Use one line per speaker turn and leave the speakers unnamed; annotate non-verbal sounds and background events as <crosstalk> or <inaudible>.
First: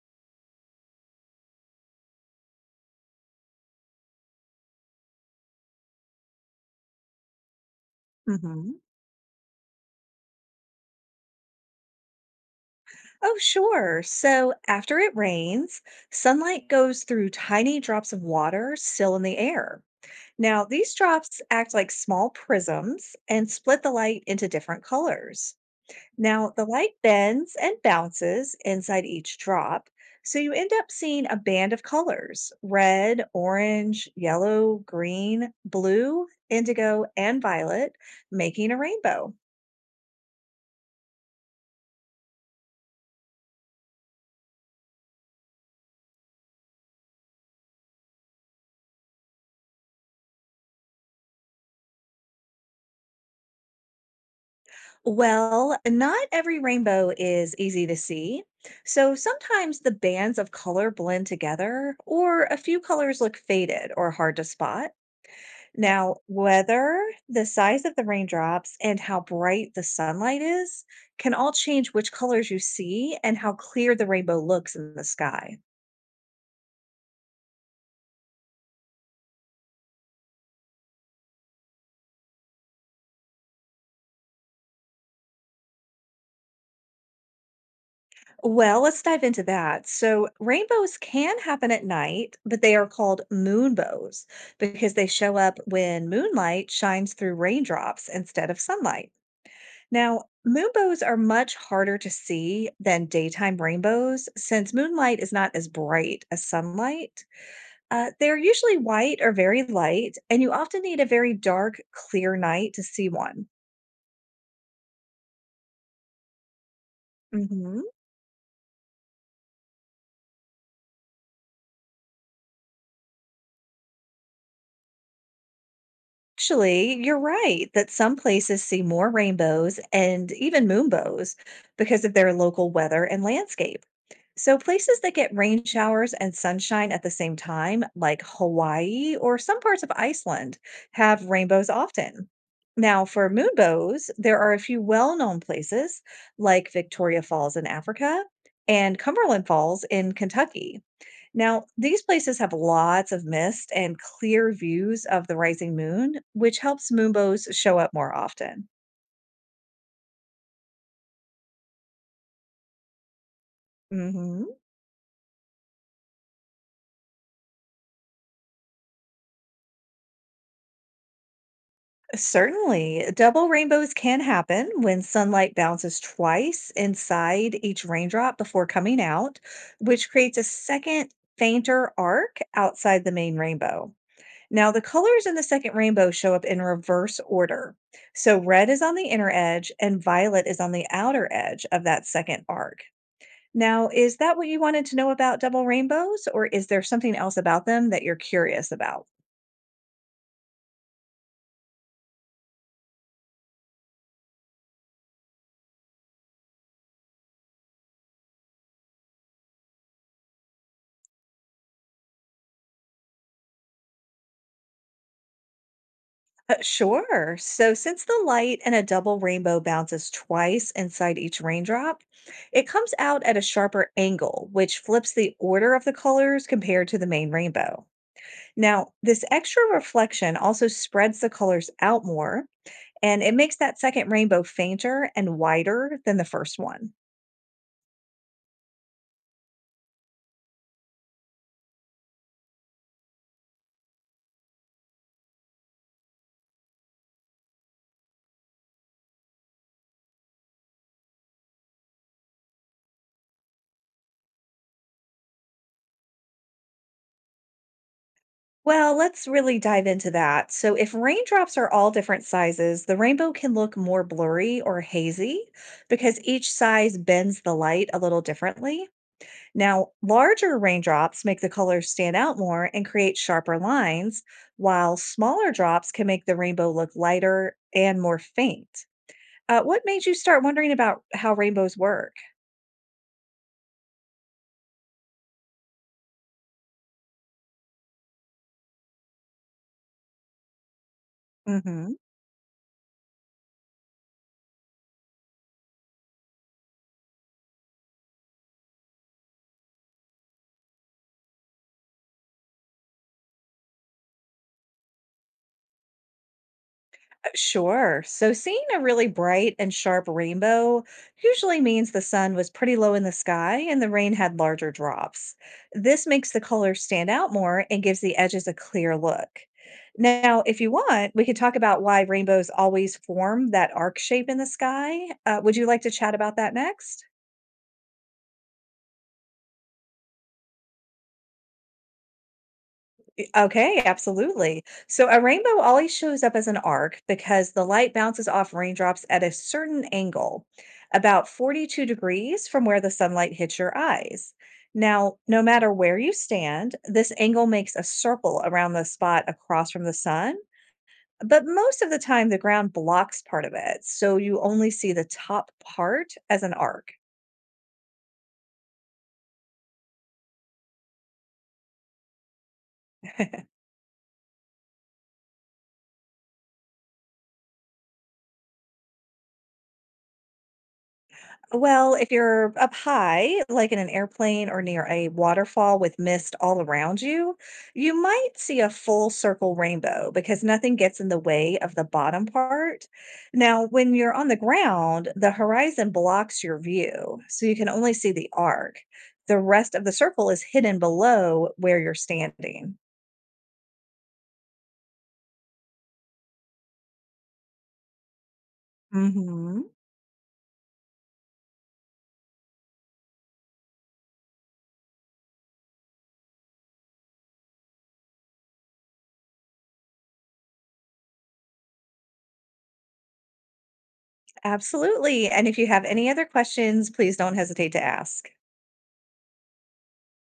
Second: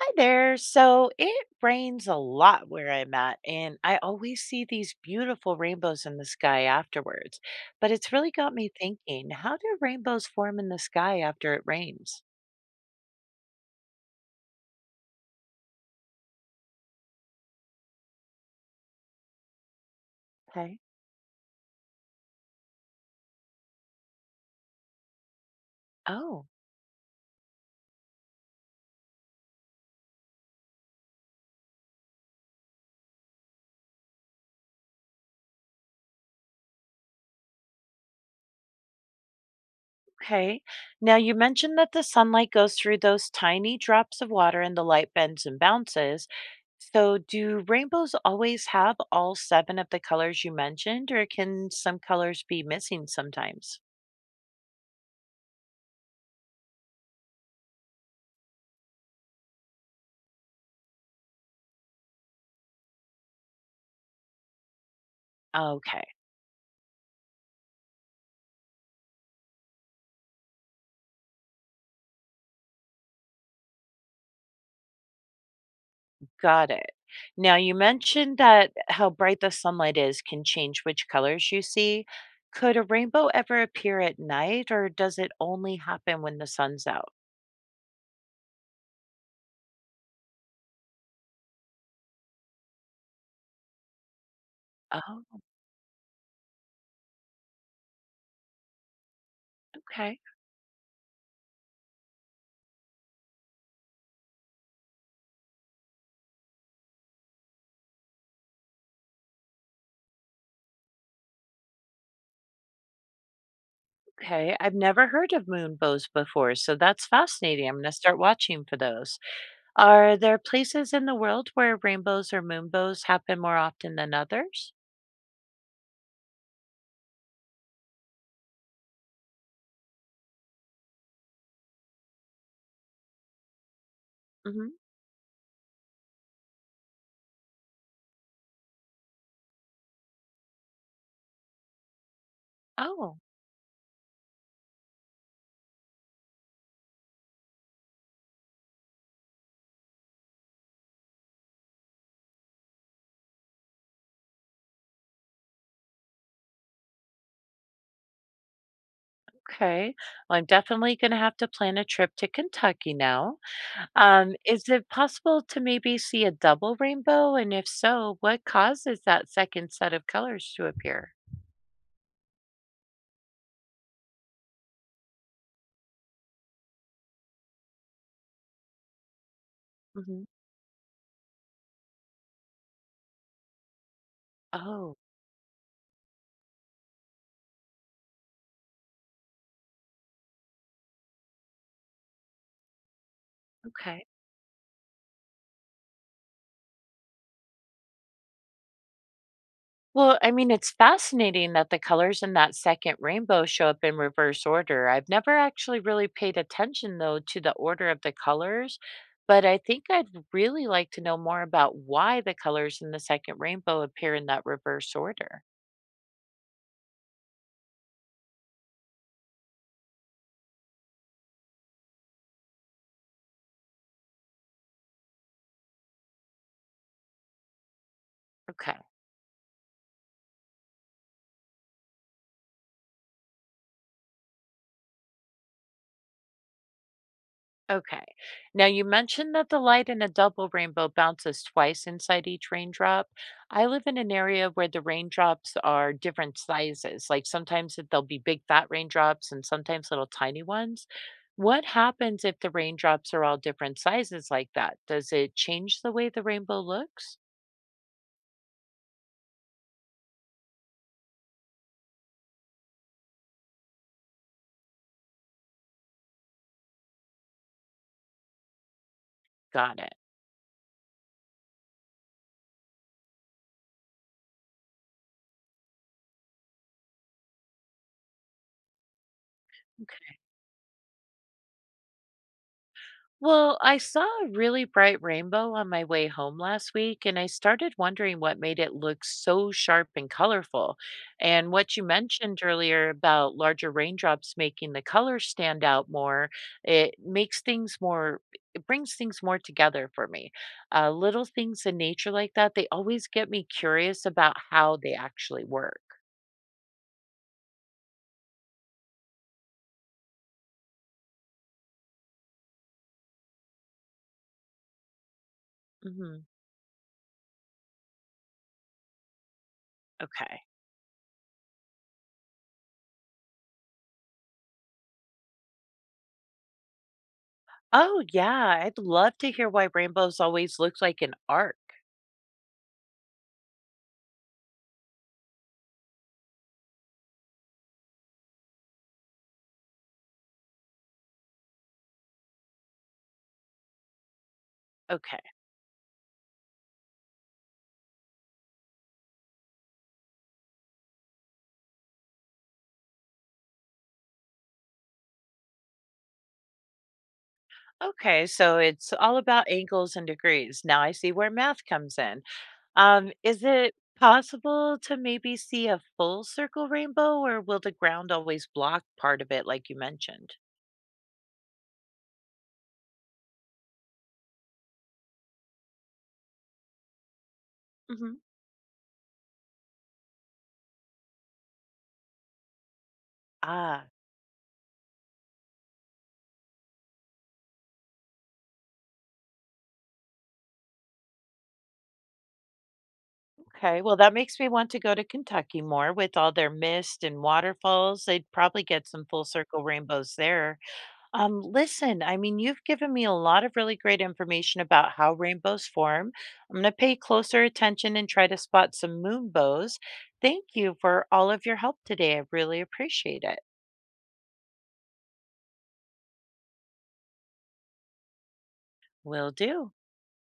Hi there. So it rains a lot where I'm at, and I always see these beautiful rainbows in the sky afterwards. But it's really got me
Hmm.
thinking, how do rainbows form in the sky after it rains?
Oh, sure. So after it rains, sunlight goes through tiny drops of water still in the air. Now,
Okay.
these drops act like small prisms and split the light into different colors.
Oh,
Now, the light bends and bounces inside each drop, so you end up seeing a band of colors: red, orange, yellow, green, blue, indigo, and violet, making a rainbow.
okay. Now you mentioned that the sunlight goes through those tiny drops of water and the light bends and bounces. So do rainbows always have all seven of the colors you mentioned, or can some colors be missing sometimes?
Well, not every rainbow is easy to see. So sometimes the bands of color blend together, or a few colors look faded or hard to spot.
Okay.
Now, weather, the size of the raindrops, and how bright the sunlight is can all change which colors you see and how clear the rainbow looks in the sky.
Got it. Now, you mentioned that how bright the sunlight is can change which colors you see. Could a rainbow ever appear at night, or does it only happen when the sun's out?
Well, let's dive into that. So, rainbows can happen at night, but they are called moonbows because they show
Oh,
up when moonlight shines through raindrops instead of sunlight.
okay.
Now, moonbows are much harder to see than daytime rainbows since moonlight is not as bright as sunlight. They're usually white or very light, and you often need a very dark, clear night to see one.
Okay. I've never heard of moonbows before, so that's fascinating. I'm
Mhm.
going to start watching for those. Are there places in the world where rainbows or moonbows happen more often than others?
Actually, you're right that some places see more rainbows and even moonbows because of their local weather and landscape. So,
Hmm.
places that get rain showers and sunshine at the same time, like Hawaii or some parts of Iceland, have rainbows often. Now,
Oh,
for moonbows, there are a few well known places like Victoria Falls in Africa and Cumberland Falls in Kentucky. Now, these places have lots of mist and clear views of the rising moon, which helps moonbows show up more often.
okay. Well, I'm definitely going to have to plan a trip to Kentucky now.
Hmm.
Is it possible to maybe see a double rainbow? And if so, what causes that second set of colors to appear?
Certainly, double rainbows can happen when sunlight bounces twice inside each raindrop before coming out, which
Hmm.
creates a second, fainter arc outside the main rainbow. Now, the
Oh,
colors in the second rainbow show up in reverse order. So, red is on the inner edge and violet is on the outer edge of that second arc. Now,
okay.
is that what you wanted to know about double rainbows, or is there something else about them that you're curious about?
Well, I mean, it's fascinating that the colors in that second rainbow show up in reverse order. I've never actually really paid attention, though, to the order of the colors, but I think I'd really like to know more about why the colors in the second rainbow appear in that reverse order.
Sure. So, since the light in a double rainbow bounces twice inside each raindrop, it comes out at a sharper angle, which flips the order of the colors compared to the main rainbow.
Okay.
Now, this extra reflection also spreads the colors out more, and it makes that second rainbow fainter and wider than the first one.
Okay. Now you mentioned that the light in a double rainbow bounces twice inside each raindrop. I live in an area where the raindrops are different sizes. Like sometimes there'll be big fat raindrops and sometimes little tiny ones. What happens if the raindrops are all different sizes like that? Does it change the way the rainbow looks?
Well, let's really dive into that. So, if raindrops are all different sizes, the rainbow can look more blurry or hazy because each size bends the light a little differently.
Got
Now,
it.
larger raindrops make the colors stand out more and create sharper lines, while smaller drops can make the rainbow look lighter and more faint. What made you start wondering about how rainbows work?
Well, I saw a really bright rainbow on my way home last week, and I started wondering what made it look so sharp and colorful. And what you
Hmm.
mentioned earlier about larger raindrops making the colors stand out more, it makes things more, it brings things more together for me. Little things in nature like that, they always get me curious about how they actually work.
Sure. So seeing a really bright and sharp rainbow usually means the sun was pretty low in the sky and the rain had larger drops. This
Hmm.
makes the colors stand out more and gives the edges a clear look.
Okay.
Now, if you want, we could talk about why rainbows always form that arc shape in the sky. Would you like to chat about that next?
Oh, yeah, I'd love to hear why rainbows always look like an arc.
Okay, absolutely. So a rainbow always shows up as an arc because the light bounces off raindrops at a certain angle, about 42 degrees from where the sunlight hits your eyes. Now,
Okay.
no matter where you stand, this angle makes a circle around the spot across from the sun, but most of the time the ground blocks part of it, so you only see the top part as an arc.
Okay, so it's all about angles and degrees. Now I see where math comes in. Is
<laughs>
it possible to maybe see a full circle rainbow, or will the ground always block part of it, like you mentioned?
Well, if you're up high, like in an airplane or near a waterfall with mist all around you, you
Hmm.
might see a full circle rainbow because nothing gets in the way of the bottom part. Now,
Ah,
when you're on the ground, the horizon blocks your view, so you can only see the arc. The rest of the circle is hidden below where you're standing.
okay. Well, that makes me want to go to Kentucky more with all their mist and waterfalls. They'd probably get some full circle
Hmm.
rainbows there. Listen, I mean, you've given me a lot of really great information about how rainbows form. I'm going to pay closer attention and try to spot some moonbows. Thank you for all of your help today. I really appreciate it.
Absolutely. And if you have any other questions, please don't hesitate to ask.
Will do.